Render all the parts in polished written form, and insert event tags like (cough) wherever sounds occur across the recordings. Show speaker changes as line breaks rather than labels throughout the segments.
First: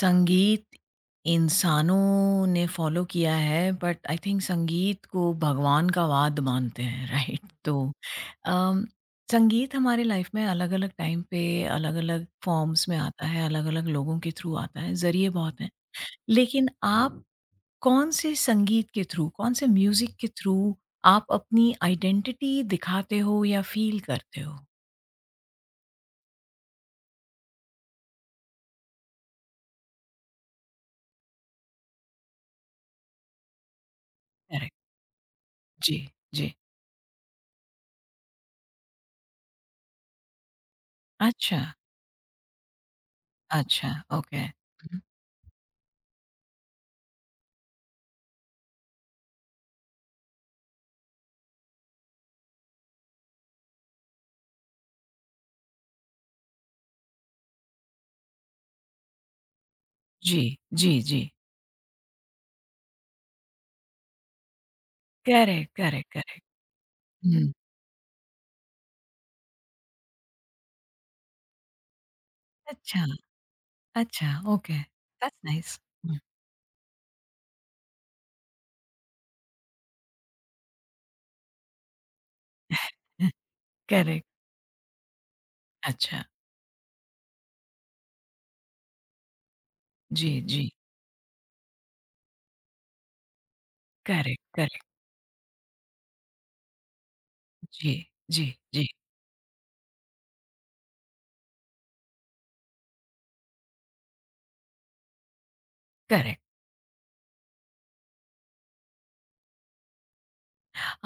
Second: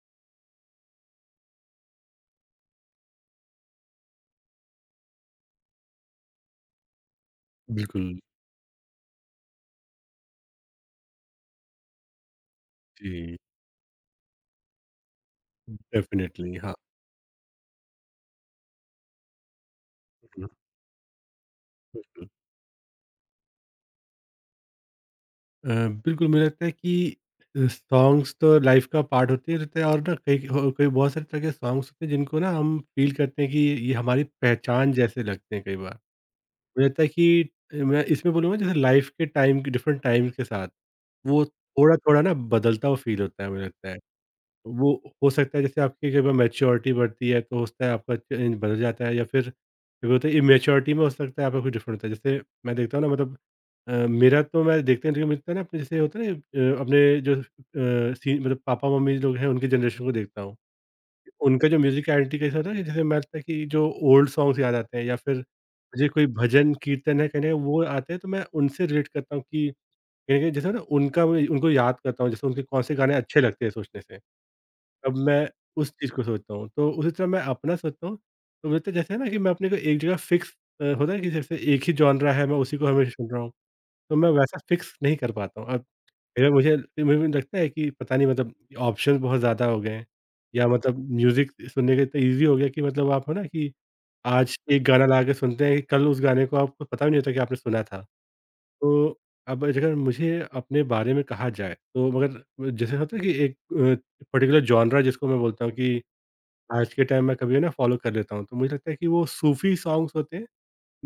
संगीत इंसानों ने फॉलो किया है बट आई थिंक संगीत को भगवान का वाद मानते हैं (laughs) राइट। तो
बिल्कुल,
अम, संगीत हमारे लाइफ में अलग अलग टाइम पे अलग अलग फॉर्म्स में आता
जी,
है, अलग अलग लोगों के थ्रू आता है, जरिए बहुत हैं।
डेफ़िनेटली
लेकिन
हाँ,
आप कौन से संगीत के थ्रू, कौन से म्यूजिक के
बिल्कुल,
थ्रू आप अपनी
बिल्कुल।
आइडेंटिटी दिखाते हो या फील करते हो?
अ, बिल्कुल, मुझे लगता है कि सॉन्ग्स तो लाइफ़ का पार्ट होते ही रहते हैं, और ना कई बहुत सारे तरह के सॉन्ग्स होते हैं जिनको ना हम फ़ील करते हैं कि ये हमारी
करेक्ट।
पहचान जैसे लगते हैं कई बार।
जी। जी।
मुझे लगता है कि मैं इसमें बोलूँगा, जैसे लाइफ़ के टाइम के डिफरेंट टाइम के साथ, वो
अच्छा।
थोड़ा-थोड़ा ना बदलता हुआ फ़ील होता है, मुझे लगता
अच्छा।
है।
ओके।
वो हो सकता है, जैसे आपकी कई बार मैच्योरिटी बढ़ती है तो हो सकता है आपका चेंज बदल जाता है, या फिर कभी होता है इमेच्योरिटी में हो सकता है आपका कुछ डिफरेंट होता है। जैसे मैं देखता हूँ ना, मतलब मेरा तो मैं देखते हैं, लेकिन मिलता है ना, अपने जैसे होता है ना, अपने जो अ, सी मतलब पापा मम्मी लोग हैं, उनके जनरेशन को देखता
जी।
हूँ,
जी। जी।
उनका जो म्यूजिक आइडेंटिटी कैसा होता है, कि जैसे मैं लगता है कि जो ओल्ड सॉन्ग्स याद आते हैं, या फिर
करेक्ट,
मुझे
करेक्ट,
कोई
करेक्ट।
भजन कीर्तन है कहने,
हुँ।
वो आते हैं, तो मैं उनसे रिलेट करता हूँ कि कहीं ना कहीं जैसे ना उनका उनको याद करता हूँ, जैसे उनके कौन से
अच्छा,
गाने अच्छे लगते हैं सोचने से।
अच्छा, ओके।
अब
दैट्स
मैं
नाइस।
उस चीज़
हुँ।
को सोचता हूँ, तो उसी तरह मैं अपना सोचता हूँ। तो मुझे लगता है जैसे है ना, कि मैं अपने को एक जगह फिक्स होता है कि जैसे एक ही जॉनरा है, मैं उसी को हमेशा सुन रहा हूँ, तो
करेक्ट।
मैं वैसा फिक्स नहीं कर पाता हूँ। अब
अच्छा।
फिर मुझे मुझे भी लगता है कि पता नहीं, मतलब ऑप्शंस बहुत ज़्यादा हो गए हैं,
जी,
या
जी।
मतलब म्यूज़िक सुनने का इतना ईज़ी हो गया कि मतलब आप हो ना कि
करेक्ट,
आज
करेक्ट।
एक गाना ला के सुनते हैं, कल उस गाने को आपको पता भी नहीं होता कि आपने सुना
जी,
था।
जी, जी।
तो अब अगर मुझे अपने बारे में कहा जाए, तो मगर जैसे होता है कि एक पर्टिकुलर जॉनरा जिसको मैं बोलता हूँ कि
करेक्ट।
आज के टाइम में कभी ना फॉलो कर लेता हूँ, तो मुझे लगता है कि वो सूफ़ी सॉन्ग्स होते हैं,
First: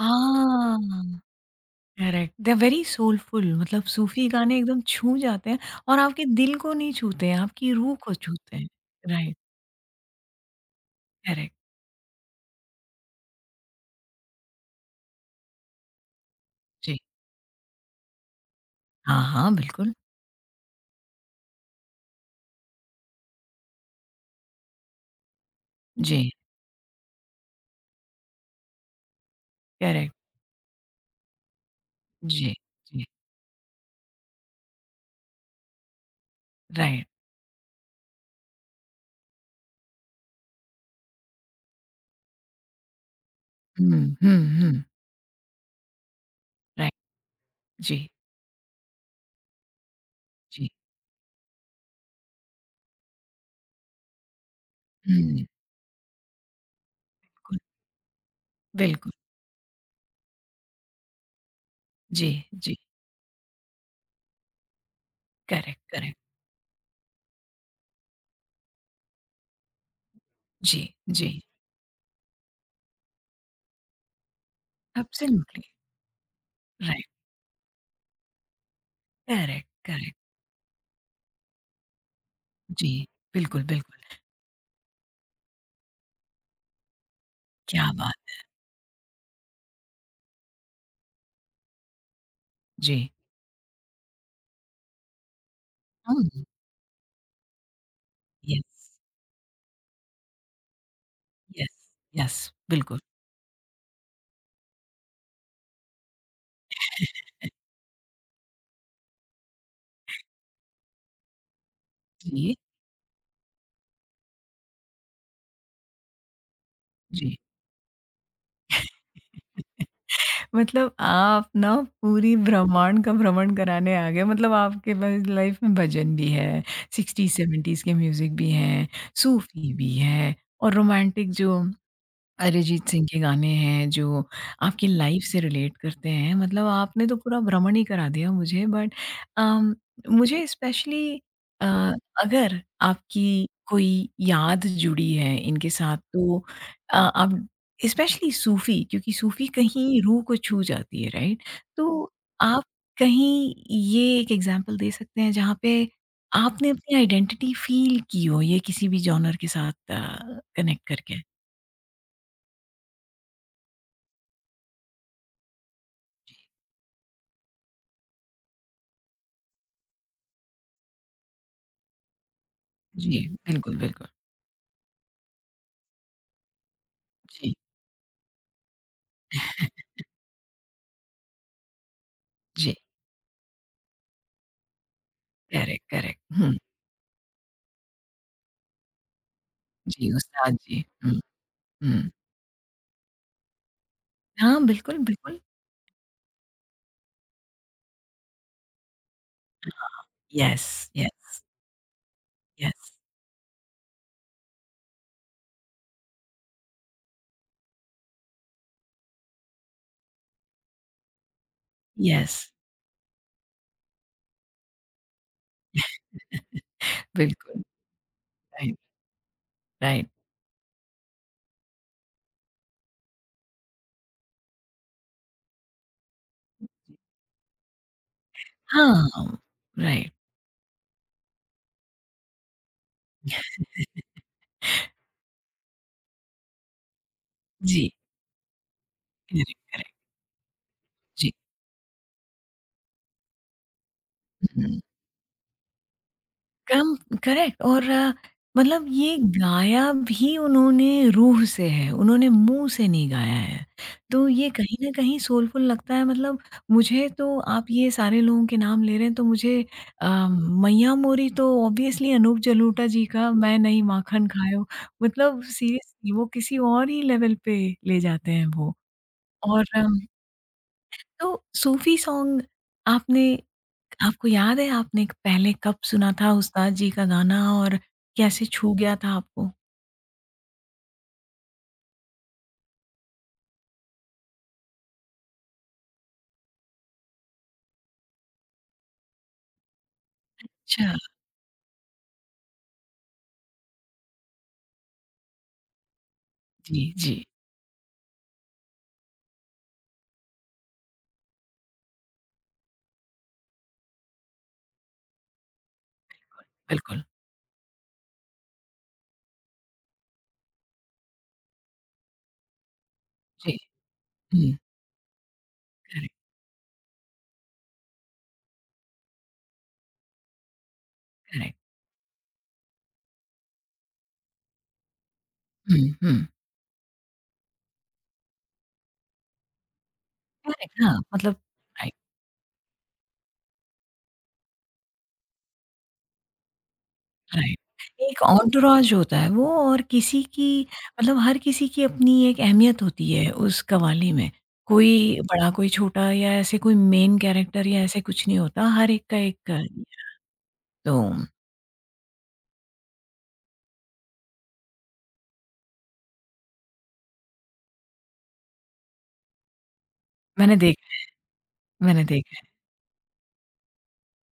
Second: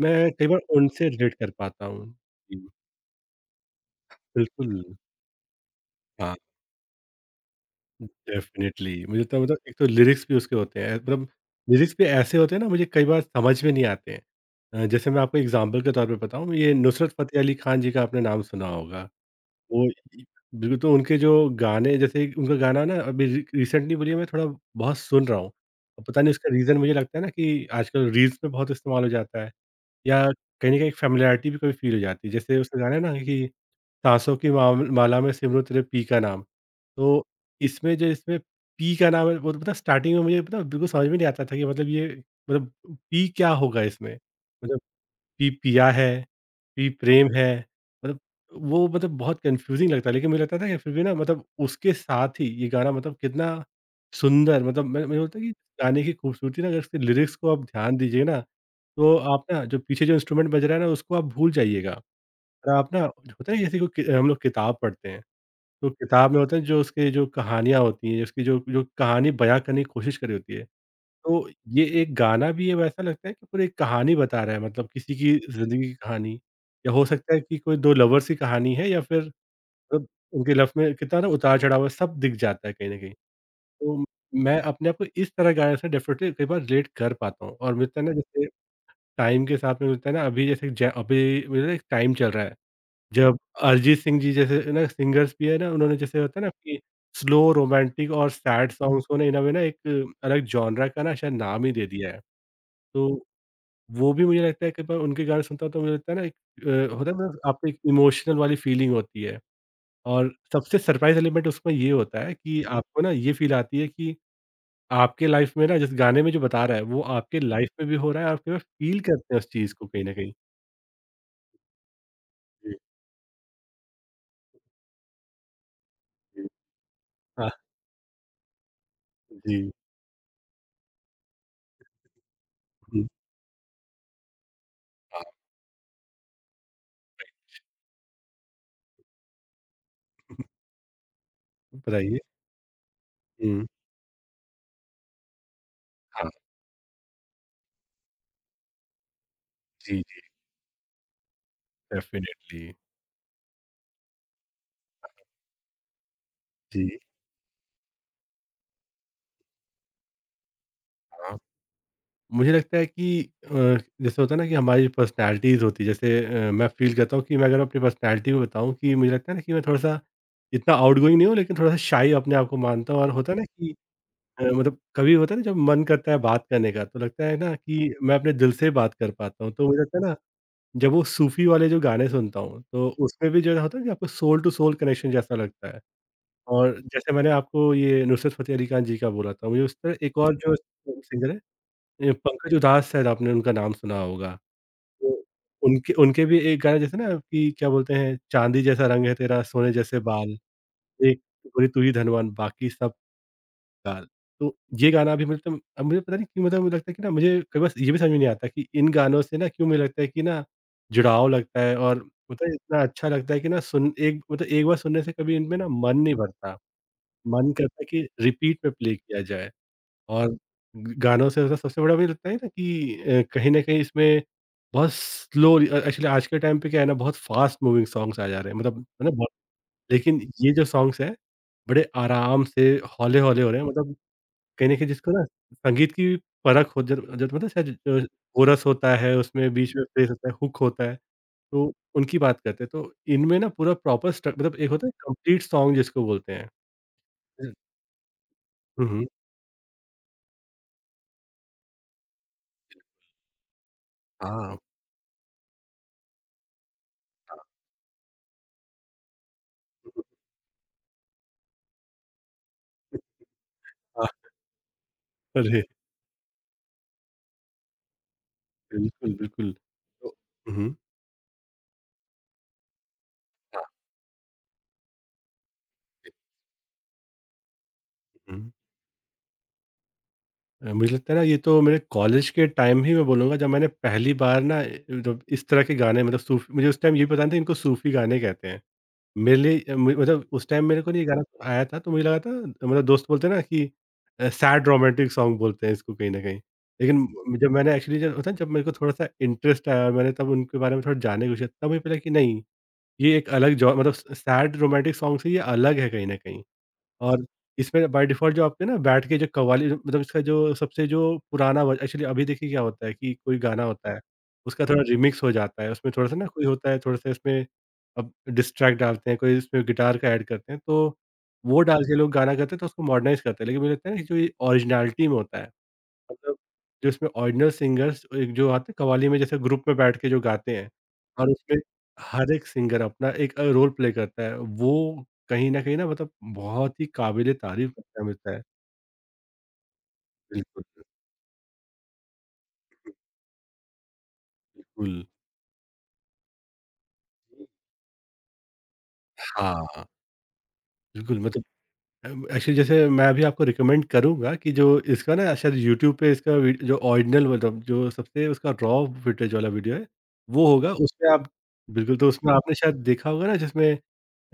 मैं कई बार उनसे रिलेट कर पाता हूँ।
करेक्ट। दे आर
जी,
वेरी सोलफुल, मतलब सूफ़ी गाने
बिल्कुल।
एकदम छू जाते हैं। और आपके
हाँ,
दिल को नहीं छूते हैं, आपकी रूह को छूते हैं।
डेफ़िनिटली। मुझे
राइट।
तो, मतलब एक तो लिरिक्स भी उसके होते हैं, मतलब
करेक्ट।
लिरिक्स भी ऐसे होते हैं ना, मुझे कई बार समझ में नहीं आते हैं। जैसे मैं आपको एग्ज़ाम्पल के तौर पे बताऊँ, ये
जी।
नुसरत फ़तेह अली खान जी का आपने नाम सुना होगा।
हाँ, हाँ,
वो
बिल्कुल।
इ बिल्कुल, तो उनके जो गाने, जैसे एक उनका गाना ना अभी रि रिसेंटली बोलिए, मैं थोड़ा बहुत सुन रहा हूँ। और पता नहीं
जी।
उसका रीज़न, मुझे लगता है ना कि आजकल रील्स में बहुत इस्तेमाल हो जाता है,
करेक्ट।
या कहीं न कहीं एक फ़ैमिलियरिटी भी कभी फ़ील हो जाती है।
जी,
जैसे उसका गाना है
जी।
ना कि साँसों की माव माला में सिमरूँ तेरे पी का नाम।
राइट।
तो इसमें जो इसमें पी का नाम है, वो तो पता है, स्टार्टिंग में मुझे पता है, बिल्कुल समझ में नहीं आता था कि मतलब ये, मतलब पी क्या होगा
हुँ,
इसमें?
हुँ,
मतलब
हुँ।
पी पिया है, पी
राइट।
प्रेम है,
जी,
मतलब वो मतलब बहुत कन्फ्यूज़िंग लगता है, लेकिन मुझे लगता था
जी।
कि फिर भी ना, मतलब उसके साथ ही ये गाना मतलब कितना सुंदर, मतलब मैं मुझे लगता है
हुँ।
कि गाने की खूबसूरती ना, अगर इसके लिरिक्स को
बिल्कुल,
आप ध्यान दीजिए ना,
बिल्कुल।
तो आप ना जो पीछे जो इंस्ट्रूमेंट बज रहा है ना, उसको आप भूल जाइएगा।
जी,
और
जी।
आप ना, होता है जैसे कोई हम लोग किताब पढ़ते हैं,
करेक्ट,
तो
करेक्ट।
किताब में होता है जो उसके जो कहानियाँ होती हैं, उसकी जो जो कहानी बयाँ करने की कोशिश करी होती है,
जी, जी।
तो ये एक गाना भी अब ऐसा लगता है कि पूरी एक कहानी बता रहा है, मतलब किसी की
एब्सोल्यूटली।
ज़िंदगी की कहानी, या हो
राइट।
सकता है कि कोई 2 लवर्स की कहानी है, या फिर
करेक्ट,
मतलब
करेक्ट।
उनके लव में कितना ना उतार-चढ़ाव है, सब दिख जाता है कहीं
जी,
न कहीं।
बिल्कुल,
तो
बिल्कुल।
मैं अपने आप को इस तरह गाने से डेफ़िनेटली कई बार रिलेट कर पाता हूँ, और
क्या
मिलता है ना,
बात!
जैसे टाइम के साथ में मिलता है ना, अभी जैसे ज अभी मुझे ना एक टाइम चल रहा है
जी।
जब अरिजीत सिंह जी जैसे ना सिंगर्स भी है ना, उन्होंने जैसे होता
हुँ।
है ना कि स्लो रोमांटिक और सैड
यस,
सॉन्ग्स को ना इन अ वे ना एक अलग जॉनरा का ना शायद नाम ही
यस,
दे दिया है।
यस, बिल्कुल।
तो वो भी मुझे लगता है, कई बार उनके गाने सुनता हूँ तो मुझे लगता है ना एक होता है ना,
(laughs)
आपको एक इमोशनल वाली फीलिंग होती है, और सबसे सरप्राइज एलिमेंट उसमें ये होता है
जी,
कि आपको ना ये फील आती है कि आपके लाइफ में ना, जिस गाने में जो बता रहा है, वो
जी।
आपके लाइफ में भी हो रहा है, और आप कई फील करते हैं उस चीज़ को
(laughs)
कहीं न कहीं।
मतलब आप ना पूरी
जी,
ब्रह्मांड का भ्रमण कराने आ गए। मतलब आपके पास लाइफ में भजन भी
जी।
है, 60s,
हाँ,
70s के म्यूज़िक भी हैं,
जी।
सूफ़ी भी है और रोमांटिक जो अरिजीत सिंह
हुँ,
के गाने हैं जो आपकी
हाँ,
लाइफ से रिलेट करते हैं। मतलब आपने तो पूरा भ्रमण ही करा दिया मुझे। बट अम, मुझे
(laughs)
स्पेशली
बताइए?
अगर आपकी
हुँ।
कोई याद जुड़ी है इनके साथ
हाँ,
तो आप स्पेशली सूफी, क्योंकि सूफी
जी,
कहीं
जी।
रूह को छू जाती है, राइट? तो
डेफ़िनिटली।
आप कहीं ये एक एग्जांपल दे सकते हैं जहाँ पे आपने अपनी
जी,
आइडेंटिटी फील की हो, ये किसी भी जॉनर के साथ कनेक्ट करके?
हाँ। मुझे लगता है कि अ, जैसे होता है ना कि हमारी पर्सनैलिटीज़ होती है, जैसे मैं फ़ील करता हूँ कि मैं अगर अपनी पर्सनैलिटी को बताऊँ, कि मुझे लगता है ना कि मैं थोड़ा-सा इतना आउटगोइंग नहीं हूँ, लेकिन थोड़ा-सा शाई अपने आप को मानता हूँ, और
जी,
होता है ना कि
बिल्कुल, बिल्कुल।
मतलब कभी होता है ना, जब मन करता है बात करने का, तो लगता है ना
जी।
कि मैं अपने दिल से बात कर पाता हूँ। तो मुझे
(laughs)
लगता है ना, जब वो सूफ़ी वाले जो गाने सुनता हूँ,
जी,
तो उसमें भी जो होता है कि आपको सोल टू सोल कनेक्शन जैसा लगता है।
Correct, correct. हुँ,
और जैसे मैंने आपको ये नुसरत फ़तेह अली खान जी का बोला था, मुझे उस पर
जी,
एक और जो
उस्ताद जी। हुँ,
सिंगर है,
हुँ।
ये पंकज उधास, शायद आपने उनका नाम सुना होगा।
हाँ, बिल्कुल,
तो
बिल्कुल।
उनके उनके भी एक गाना, जैसे ना, कि क्या बोलते हैं, चाँदी जैसा रंग है तेरा, सोने जैसे बाल,
यस,
एक
यस,
टुकड़ी तू ही धनवान, बाकी
यस,
सब गाल। तो ये गाना भी, मतलब अब मुझे पता नहीं क्यों, मतलब मुझे लगता है कि ना, मुझे कई बार ये भी समझ में नहीं आता कि इन गानों से ना क्यों मुझे लगता है कि ना जुड़ाव लगता है, और
यस।
मतलब इतना अच्छा लगता है कि ना सुन एक मतलब एक बार सुनने से कभी इनमें ना मन नहीं भरता।
(laughs)
मन
बिल्कुल,
करता है कि रिपीट पे
राइट,
प्ले किया जाए।
राइट।
और ग गानों से ज़्यादा सबसे बड़ा, मुझे लगता है ना कि कहीं न कहीं इसमें बहुत स्लो एक्चुअली आज के टाइम पे क्या है ना, बहुत फ़ास्ट मूविंग सॉन्ग्स आ जा रहे हैं, मतलब है ना
हाँ,
बहुत,
राइट।
लेकिन ये जो सॉन्ग्स हैं, बड़े आराम से हौले-हौले हो रहे हैं। मतलब कहीं न कहीं जिसको ना संगीत की परख हो, जब जब मतलब शायद
जी,
कोरस होता है, उसमें बीच
करेक्ट,
में फ्रेज़ होता है, हुक होता है,
जी।
तो उनकी बात करते हैं। तो इनमें ना पूरा प्रॉपर स्ट्र मतलब एक
हुँ।
होता है कंप्लीट सॉन्ग जिसको बोलते हैं।
कम
हुँ।
करेक्ट। और मतलब
हुँ, हुँ।
ये हुँ। गाया भी उन्होंने रूह से है, उन्होंने मुँह से नहीं गाया है। तो ये कहीं
(laughs)
न कहीं सोलफुल लगता है। मतलब मुझे तो आप ये सारे लोगों के नाम ले रहे हैं, तो मुझे मैया मोरी तो ऑब्वियसली अनूप जलोटा जी का, मैं नहीं माखन
हाँ।
खायो, मतलब
अरे!
सीरियसली वो किसी और ही लेवल पे ले जाते हैं वो।
बिल्कुल, बिल्कुल।
और
तो उहुँ।
तो सूफ़ी सॉन्ग आपने,
हाँ,
आपको याद है आपने क पहले कब
जी।
सुना था उस्ताद जी का गाना, और
हुँ।
कैसे छू गया था आपको?
मुझे लगता है ना, ये तो मेरे कॉलेज के टाइम ही मैं बोलूँगा, जब मैंने पहली बार ना जब इस तरह के गाने, मतलब सूफ़ी, मुझे उस टाइम ये भी पता नहीं था इनको सूफ़ी गाने कहते हैं। मेरे लिए अ, म मतलब उस टाइम मेरे को
अच्छा,
ना ये गाना आया था, तो मुझे लगा था, मतलब दोस्त बोलते हैं ना कि सैड रोमांटिक सॉन्ग बोलते हैं इसको कहीं न कहीं।
जी,
लेकिन
जी,
जब मैंने एक्चुअली, जब होता है, जब मेरे को थोड़ा-सा इंटरेस्ट आया और मैंने तब उनके बारे में थोड़ा जानने की कोशिश की, तब मुझे पता कि नहीं, ये एक अलग जॉ मतलब स सैड रोमांटिक सॉन्ग से ये अलग है कहीं न कहीं।
बिल्कुल,
और इसमें बाय डिफ़ॉल्ट जो आपके ना बैठ के जो कव्वाली, मतलब इसका जो सबसे जो पुराना वर्ज़न, एक्चुअली अभी देखिए क्या होता है कि कोई
जी,
गाना होता है,
हुँ,
उसका थोड़ा रिमिक्स हो जाता है, उसमें
करेक्ट,
थोड़ा-सा ना कोई होता है, थोड़ा-सा इसमें अब डिस्ट्रैक्ट डालते हैं, कोई इसमें गिटार का ऐड करते हैं, तो
करेक्ट,
वो डाल के लोग गाना करते हैं, तो उसको मॉडर्नाइज़ करते हैं। लेकिन मुझे लगता है ना कि जो ये ओरिजिनैलिटी में होता है,
हुँ, हुँ।
मतलब जो इसमें ओरिजिनल सिंगर्स एक जो आते हैं कव्वाली में, जैसे ग्रुप में बैठ के जो गाते हैं,
करेक्ट, हाँ,
और
मतलब
उसमें
राइट,
हर एक सिंगर अपना एक रोल प्ले करता है। वो कहीं न कहीं ना, मतलब बहुत ही काबिल
राइट।
तारीफ़ लगता है
एक
मिलता है।
एंटोurage होता है, वो और किसी की,
बिल्कुल,
मतलब हर किसी की अपनी एक अहमियत होती है उस कव्वाली में।
बिल्कुल।
कोई बड़ा, कोई छोटा, या ऐसे कोई मेन कैरेक्टर या ऐसे कुछ नहीं होता, हर एक का एक।
हाँ,
तो
बिल्कुल, मतलब एक्चुअली जैसे मैं भी आपको रिकमेंड करूँगा कि जो इसका ना शायद यूट्यूब पे इसका वी जो ओरिजिनल, मतलब जो सबसे उसका रॉ फुटेज वाला वीडियो है, वो
मैंने
होगा
देखा
उसमें आप
है
बिल्कुल,
मैंने
तो उसमें
देखा है।
आपने शायद देखा होगा ना, जिसमें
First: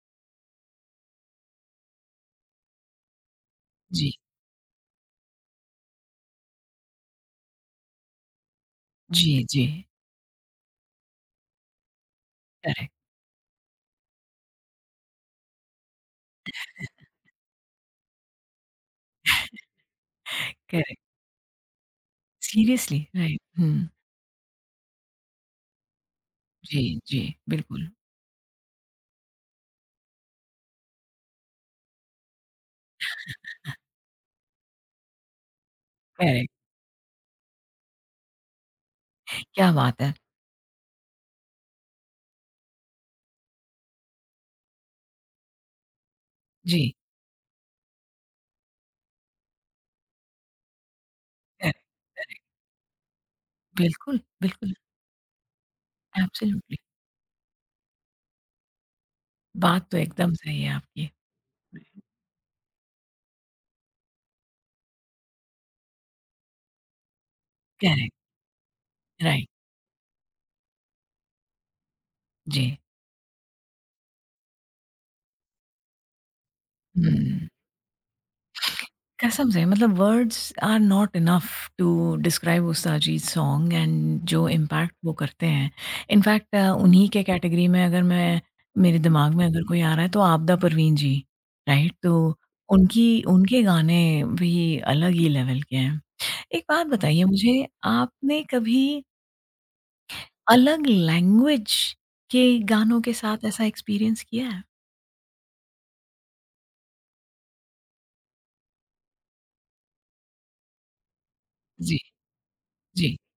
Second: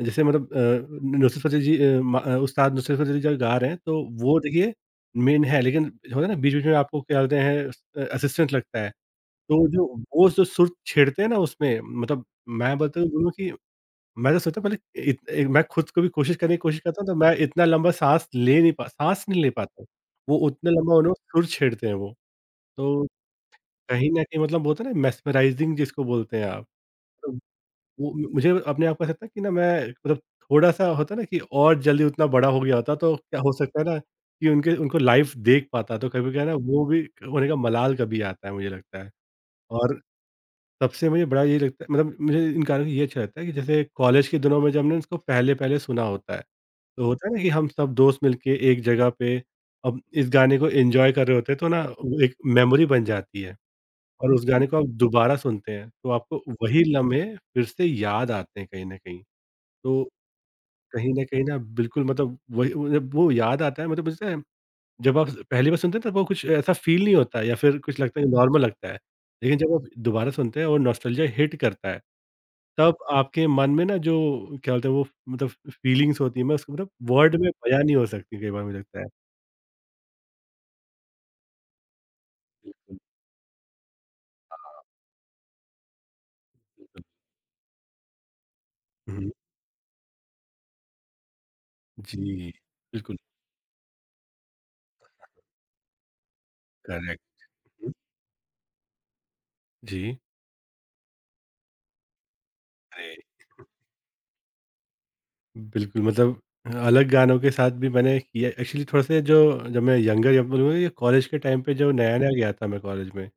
जैसे मतलब नुसरत फ़तेह जी उस्ताद नुसरत फ़तेह जी जब गा रहे हैं, तो
जी,
वो देखिए मेन है, लेकिन होता है ना बीच-बीच में, आपको क्या बोलते हैं, असिस्टेंट लगता है।
जी, जी,
तो जो वो जो सुर छेड़ते हैं ना उसमें मतलब मैं
करेक्ट,
बोलता हूँ बोलूँ कि मैं तो सोचता हूँ पहले मैं खुद को भी कोशिश करने की कोशिश करता हूँ, तो मैं इतना लंबा साँस नहीं ले पाता हूँ। वो उतना लंबा
करेक्ट।
उन्हों सुर छेड़ते हैं वो।
सीरियसली!
तो
राइट, हुँ।
कहीं न कहीं मतलब बोलते हैं ना, मेस्मराइज़िंग जिसको बोलते हैं आप।
जी, जी, बिल्कुल,
वो म मुझे अपने आप को ऐसा लगता है कि ना मैं मतलब थोड़ा-सा होता है ना कि और जल्दी उतना बड़ा हो गया होता तो क्या हो सकता है ना, कि उनके उनको लाइव देख पाता तो कभी, क्या है
करेक्ट,
ना, वो भी होने का मलाल कभी आता है, मुझे लगता है।
क्या
और
बात है!
सबसे मुझे बड़ा ये लगता है, मतलब मुझे इन गानों में ये अच्छा लगता है कि जैसे कॉलेज के दिनों में जब हमने इसको पहले-पहले सुना होता है।
जी,
तो होता है ना कि हम सब दोस्त मिलके एक जगह पे अब इस गाने को एन्जॉय कर रहे होते हैं, तो
करेक्ट,
ना वो एक
करेक्ट,
मेमोरी बन जाती है।
बिल्कुल,
और उस गाने
बिल्कुल,
को आप दोबारा सुनते हैं, तो आपको
एब्सोल्युटली,
वही लम्हे फिर से याद आते हैं, कहीं न कहीं।
बात तो
तो
एकदम सही है आपकी,
कहीं न कहीं ना, बिल्कुल मतलब वही वो, जब वो याद आता है, मतलब मुझे लगता है जब आप पहली बार सुनते हैं तब वो कुछ ऐसा फ़ील नहीं होता है, या फिर कुछ
करेक्ट,
लगता है, नॉर्मल लगता है।
राइट,
लेकिन जब आप दोबारा सुनते हैं और नॉस्टैल्जिया हिट करता है,
जी,
तब आपके मन में ना, जो क्या बोलते हैं वो, मतलब फ़ीलिंग्स होती है, मैं उसको मतलब वर्ड
हुँ।
में बयाँ नहीं हो सकती कई बार, मुझे लगता है।
कसम से, मतलब words are not enough to describe उस
बिल्कुल।
अरिजीत सॉन्ग एंड जो
हाँ,
इम्पैक्ट वो करते हैं। इनफैक्ट
बिल्कुल।
उन्हीं के कैटेगरी में अगर मैं, मेरे
हुँ, हुँ।
दिमाग में अगर कोई आ रहा है तो आबदा परवीन जी। राइट, तो
जी,
उनकी,
बिल्कुल,
उनके गाने भी अलग ही लेवल के हैं। एक बात
करेक्ट।
बताइए मुझे,
हुँ,
आपने कभी
जी।
अलग लैंग्वेज के गानों के साथ ऐसा एक्सपीरियंस किया है?
बिल्कुल, मतलब अलग गानों के साथ भी मैंने किया एक्चुअली, थोड़ा-सा जो, जब मैं यंगर या कॉलेज के टाइम पे जो
जी।
नया-नया गया था मैं कॉलेज
जी।
में,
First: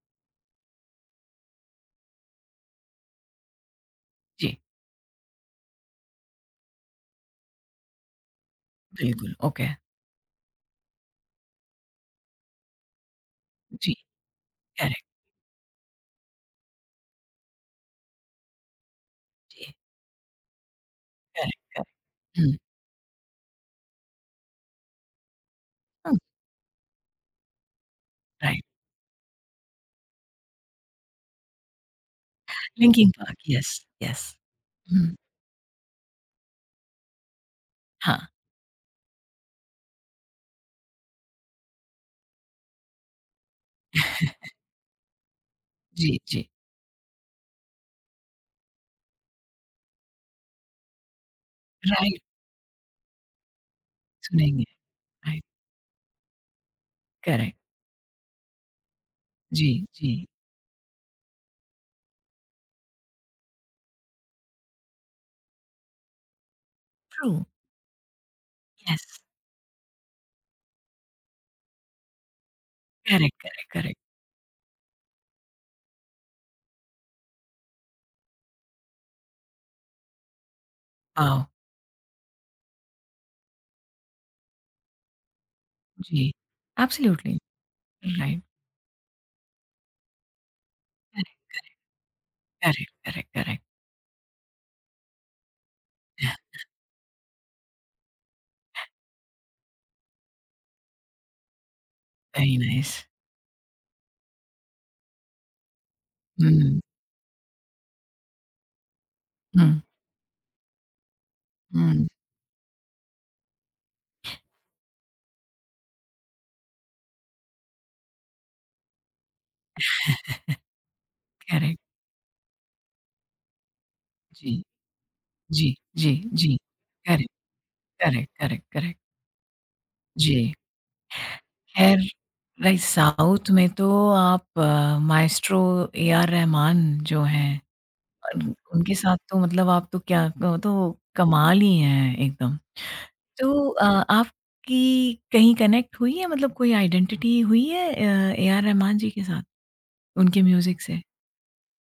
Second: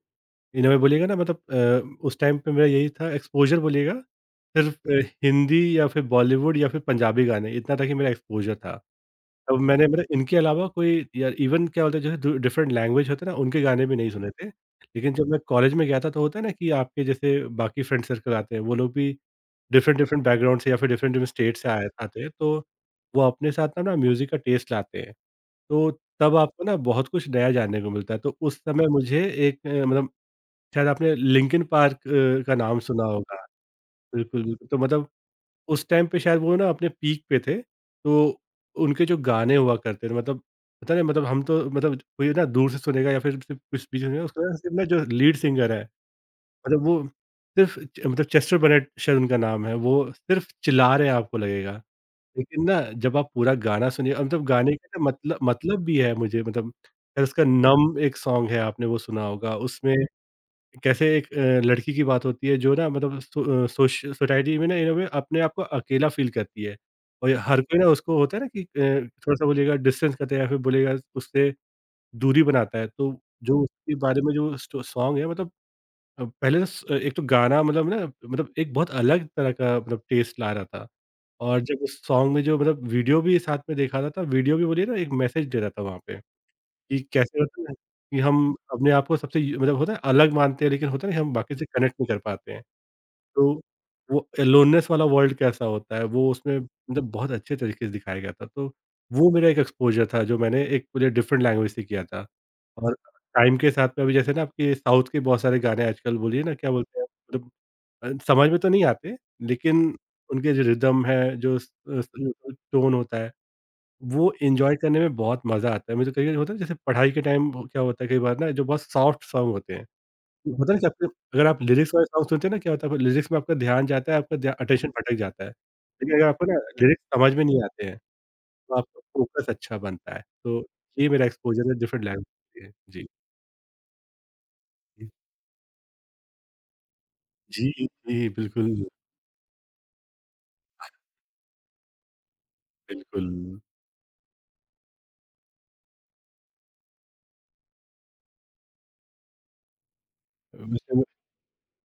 इन्होंने बोलिएगा ना मतलब, उस टाइम पे मेरा यही था एक्सपोज़र बोलिएगा,
जी।
सिर्फ़ हिंदी या फिर बॉलीवुड या फिर पंजाबी गाने, इतना था कि मेरा एक्सपोज़र था।
बिल्कुल
तब
ओके।
मैंने मतलब इनके अलावा कोई, या इवन क्या बोलते हैं जो डिफरेंट लैंग्वेज होते हैं ना, उनके गाने
जी।
भी नहीं सुने थे।
करेक्ट।
लेकिन जब मैं कॉलेज में गया था, तो होता है ना कि आपके जैसे बाकी फ्रेंड सर्कल आते हैं, वो लोग भी
जी।
डिफरेंट डिफरेंट बैकग्राउंड से या फिर डिफरेंट डिफरेंट स्टेट से
करेक्ट।
आए आते हैं, तो
करेक्ट।
वो अपने साथ ना ना म्यूज़िक का टेस्ट लाते हैं। तो तब आपको ना बहुत कुछ नया जानने को मिलता है। तो उस
राइट,
समय मुझे एक मतलब, शायद आपने लिंकिन पार्क का नाम सुना
लिंकिंग पार्क,
होगा।
Yes, yes.
बिल्कुल, बिल्कुल। तो
हुँ,
मतलब उस टाइम पे शायद वो ना अपने पीक पे थे।
हाँ,
तो उनके जो गाने हुआ करते थे, मतलब पता नहीं, मतलब हम तो मतलब कोई ना दूर से सुनेगा, या फिर सिर्फ़ कुछ भी जो है उसका, सिर्फ़ ना जो लीड सिंगर है
जी, जी,
मतलब वो, सिर्फ़ च मतलब चेस्टर बनेट शायद उनका नाम है, वो सिर्फ़ चिल्ला रहे हैं आपको लगेगा।
राइट,
लेकिन ना जब आप पूरा गाना सुनिए, और मतलब
सुनेंगे,
गाने का ना मतलब
राइट,
मतलब भी है मुझे, मतलब शायद उसका
करेक्ट,
नम एक सॉन्ग है, आपने वो सुना होगा,
जी,
उसमें
जी,
कैसे एक लड़की की बात होती है, जो ना मतलब सो अ, सोश सोसाइटी में ना इन अ वे अपने आप को अकेला फ़ील करती है। और
ट्रू,
ये हर कोई ना उसको होता है ना कि
यस,
थोड़ा-सा बोलिएगा डिस्टेंस करता है, या फिर बोलिएगा उससे दूरी बनाता है। तो
करेक्ट,
जो
करेक्ट,
उसके
करेक्ट,
बारे में जो स्टो सॉन्ग है मतलब, पहले तो स एक तो गाना मतलब ना, मतलब एक बहुत अलग तरह का मतलब टेस्ट ला रहा था।
वाओ!
और जब उस सॉन्ग में जो मतलब वीडियो भी साथ में देखा रहा था, तो वीडियो भी बोलिए ना एक मैसेज दे रहा था वहाँ पे,
जी,
कि
एब्सोल्युटली,
कैसे होता है ना कि
राइट,
हम अपने आप को सबसे मतलब होता है अलग मानते हैं, लेकिन होता है ना कि हम
करेक्ट,
बाकी से कनेक्ट नहीं कर पाते हैं।
करेक्ट, करेक्ट,
तो
करेक्ट,
वो लोननेस वाला वर्ल्ड कैसा होता है,
या
वो उसमें मतलब बहुत अच्छे तरीके से दिखाया गया था। तो वो मेरा एक एक्सपोज़र था, जो मैंने एक मुझे डिफरेंट लैंग्वेज से किया था।
वेरी नाइस,
और टाइम के साथ में अभी जैसे ना आपके साउथ के बहुत सारे गाने आजकल, बोलिए ना क्या
हुँ,
बोलते हैं मतलब, समझ में तो नहीं आते,
हुँ,
लेकिन उनके जो रिदम है, जो
हुँ,
टोन होता है, वो एन्जॉय करने में बहुत मज़ा आता है। मुझे कई बार होता है, जैसे पढ़ाई के टाइम क्या होता है, कई बार ना जो बहुत सॉफ्ट सॉन्ग होते हैं, होता है ना कि आपके, अगर आप
करेक्ट,
लिरिक्स वाले सॉन्ग सुनते हैं ना, क्या होता है लिरिक्स में आपका ध्यान जाता है, आपका ध्या
जी,
अटेंशन भटक जाता है।
जी, जी,
लेकिन अगर आपको ना
जी,
लिरिक्स
करेक्ट,
समझ में नहीं आते हैं,
करेक्ट, करेक्ट,
तो
करेक्ट,
आपका फ़ोकस अच्छा बनता है।
जी।
तो ये मेरा एक्सपोज़र है
खैर,
डिफरेंट लैंग्वेज के लिए।
राइट,
जी।
साउथ में तो आप माएस्ट्रो ए आर रहमान जो हैं,
जी, जी,
उन
बिल्कुल,
उनके साथ तो मतलब आप तो, क्या वो तो कमाल ही हैं एकदम।
बिल्कुल।
तो आपकी कहीं कनेक्ट हुई है, मतलब कोई आइडेंटिटी हुई है ए आर रहमान जी के साथ, उनके म्यूज़िक
वैसे
से?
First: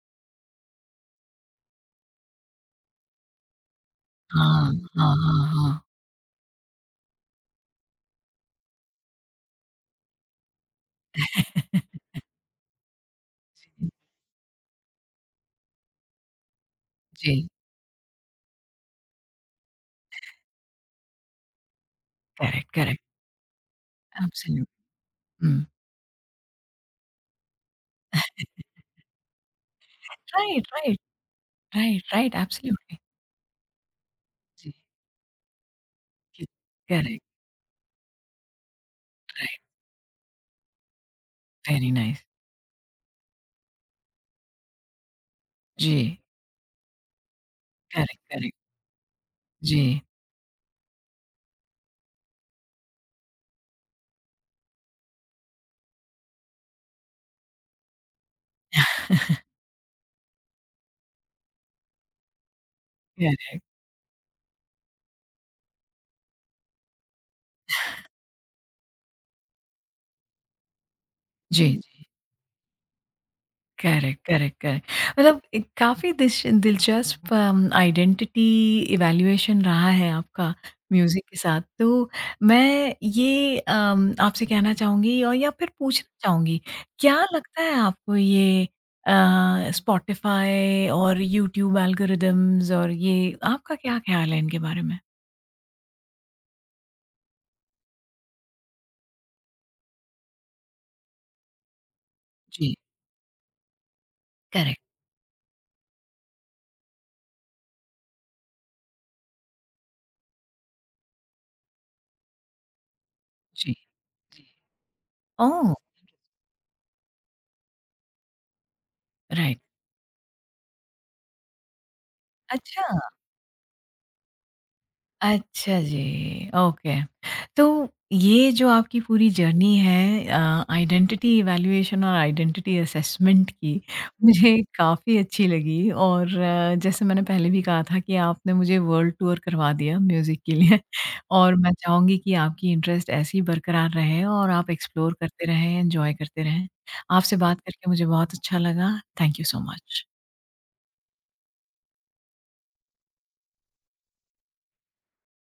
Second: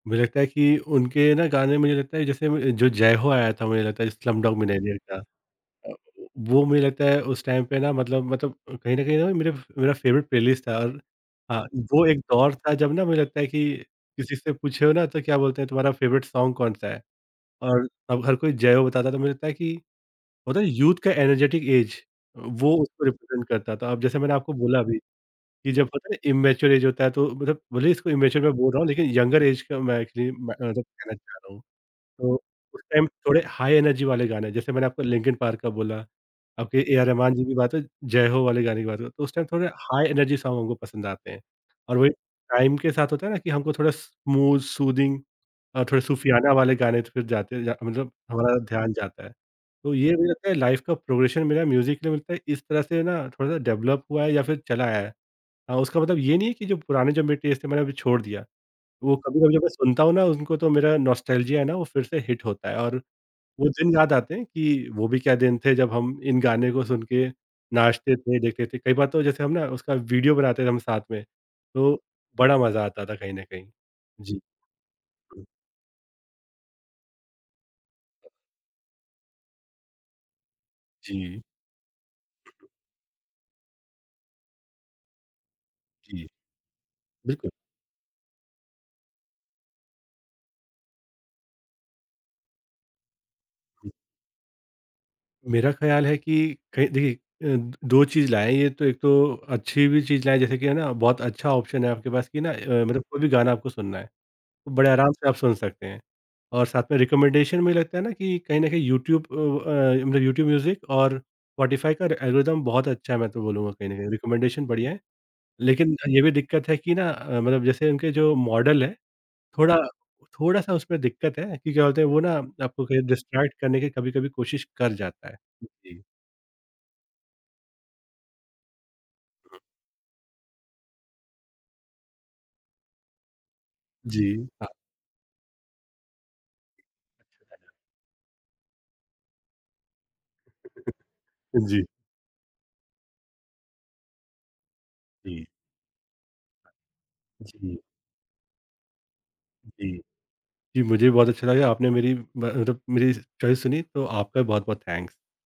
मुझे लगता है कि उनके ना गाने, मुझे लगता है जैसे जो ज़ैहो आया था, मुझे लगता है स्लमडॉग
हाँ,
मिलियनेयर
हाँ,
का।
हाँ, हाँ।
अ, वो मुझे लगता है उस टाइम पे ना, मतलब कहीं न कहीं ना मेरे मेरा फ़ेवरेट प्लेलिस्ट था, और हाँ, वो
(laughs)
एक दौर था जब ना मुझे लगता है कि किसी से पूछे हो ना तो क्या बोलते हैं, तुम्हारा फ़ेवरेट सॉन्ग कौन-सा है?
जी,
और अब हर कोई जय हो बताता, तो मुझे लगता है कि होता है यूथ का एनर्जेटिक एज,
करेक्ट,
वो
करेक्ट,
उसको रिप्रेज़ेंट करता था। अब जैसे मैंने आपको
एब्सोल्यूट
बोला अभी,
हुँ।
कि जब होता है ना इम्मैच्योर एज होता है, तो मतलब भले ही इसको इम्मैच्योर मैं बोल रहा हूँ, लेकिन यंगर एज का मैं एक्चुअली मैं
राइट,
मतलब
राइट,
कहना चाह रहा हूँ।
राइट,
तो
राइट,
उस
एब्सोल्यूटली।
टाइम थोड़े हाई एनर्जी वाले गाने, जैसे
जी,
मैंने आपको लिंकिन पार्क का बोला,
जी,
आपके A R
correct,
Rahman ji की बात हो, जय हो वाले गाने की बात हो, तो उस टाइम
राइट,
थोड़े हाई एनर्जी सॉन्ग हमको पसंद आते हैं।
वेरी
और वही,
नाइस।
टाइम के साथ होता है ना कि हमको थोड़ा स्मूथ, सूदिंग और थोड़े
जी,
सूफियाना वाले गाने, तो फिर जाते जा मतलब
करेक्ट, करेक्ट,
हमारा ध्यान जाता है। तो
जी,
ये मुझे लगता है लाइफ़ का प्रोग्रेशन मेरा म्यूज़िक के लिए मिलता है, इस तरह से ना थोड़ा-सा डेवलप हुआ है या फिर चला आया है। हाँ, उसका मतलब ये नहीं है कि जो पुराने जो मेरे टेस्ट थे मैंने अभी छोड़ दिया। वो कभी-कभी जब मैं सुनता हूँ ना उनको, तो मेरा नॉस्टैल्जिया है ना, वो फिर से हिट होता है, और
करेक्ट,
वो दिन याद आते हैं कि वो भी क्या दिन थे, जब हम इन गाने को सुन के नाचते थे, देखते थे। कई बार तो जैसे हम ना उसका वीडियो बनाते थे हम साथ में,
जी।
तो बड़ा मज़ा आता था, कहीं न कहीं।
करेक्ट,
जी।
Correct, correct. मतलब ए काफ़ी दिश दिलचस्प आइडेंटिटी इवैल्यूएशन रहा है आपका म्यूज़िक के
जी,
साथ। तो मैं ये आपसे कहना चाहूँगी, और या फिर पूछना
जी।
चाहूँगी, क्या
बिल्कुल।
लगता है आपको ये स्पॉटिफ़ाई और यूट्यूब एल्गोरिदम्स, और ये आपका क्या ख़्याल है इनके बारे में?
मेरा ख़्याल है कि कहीं देखिए, 2 चीज़ लाएँ ये, तो एक तो अच्छी भी चीज़ लाएँ, जैसे कि है ना बहुत अच्छा ऑप्शन है आपके पास कि ना
जी।
मतलब कोई भी गाना आपको सुनना है,
करेक्ट।
बड़े आराम से आप सुन सकते हैं। और साथ में रिकमेंडेशन में लगता है ना कि कहीं न कहीं यूट्यूब, मतलब यूट्यूब म्यूज़िक और स्पॉटिफ़ाई का एल्गोरिदम बहुत अच्छा है, मैं तो बोलूँगा
जी।
कहीं न कहीं, रिकमेंडेशन बढ़िया है।
ओह!
लेकिन ये भी दिक्कत है कि ना, मतलब जैसे उनके जो मॉडल है,
राइट,
थोड़ा थोड़ा-सा उसमें दिक्कत है, कि क्या बोलते हैं वो ना, आपको
अच्छा।
कहीं डिस्ट्रैक्ट करने की कभी-कभी कोशिश कर जाता है।
अच्छा
जी।
जी, ओके। तो ये जो आपकी पूरी जर्नी है आइडेंटिटी इवैल्यूएशन और आइडेंटिटी असेसमेंट की,
जी।
मुझे
हाँ।
काफ़ी अच्छी लगी। और जैसे मैंने पहले भी कहा था कि आपने मुझे वर्ल्ड टूर करवा दिया म्यूज़िक के लिए। (laughs) और मैं
जी।
चाहूँगी कि आपकी इंटरेस्ट ऐसे ही बरकरार रहे, और आप एक्सप्लोर
जी।
करते रहें, एन्जॉय करते रहें। आपसे बात
जी,
करके मुझे बहुत अच्छा लगा। थैंक यू सो
जी।
मच।
जी, मुझे भी बहुत अच्छा लगा, आपने मेरी ब मतलब मेरी चॉइस सुनी, तो आपका बहुत-बहुत थैंक्स।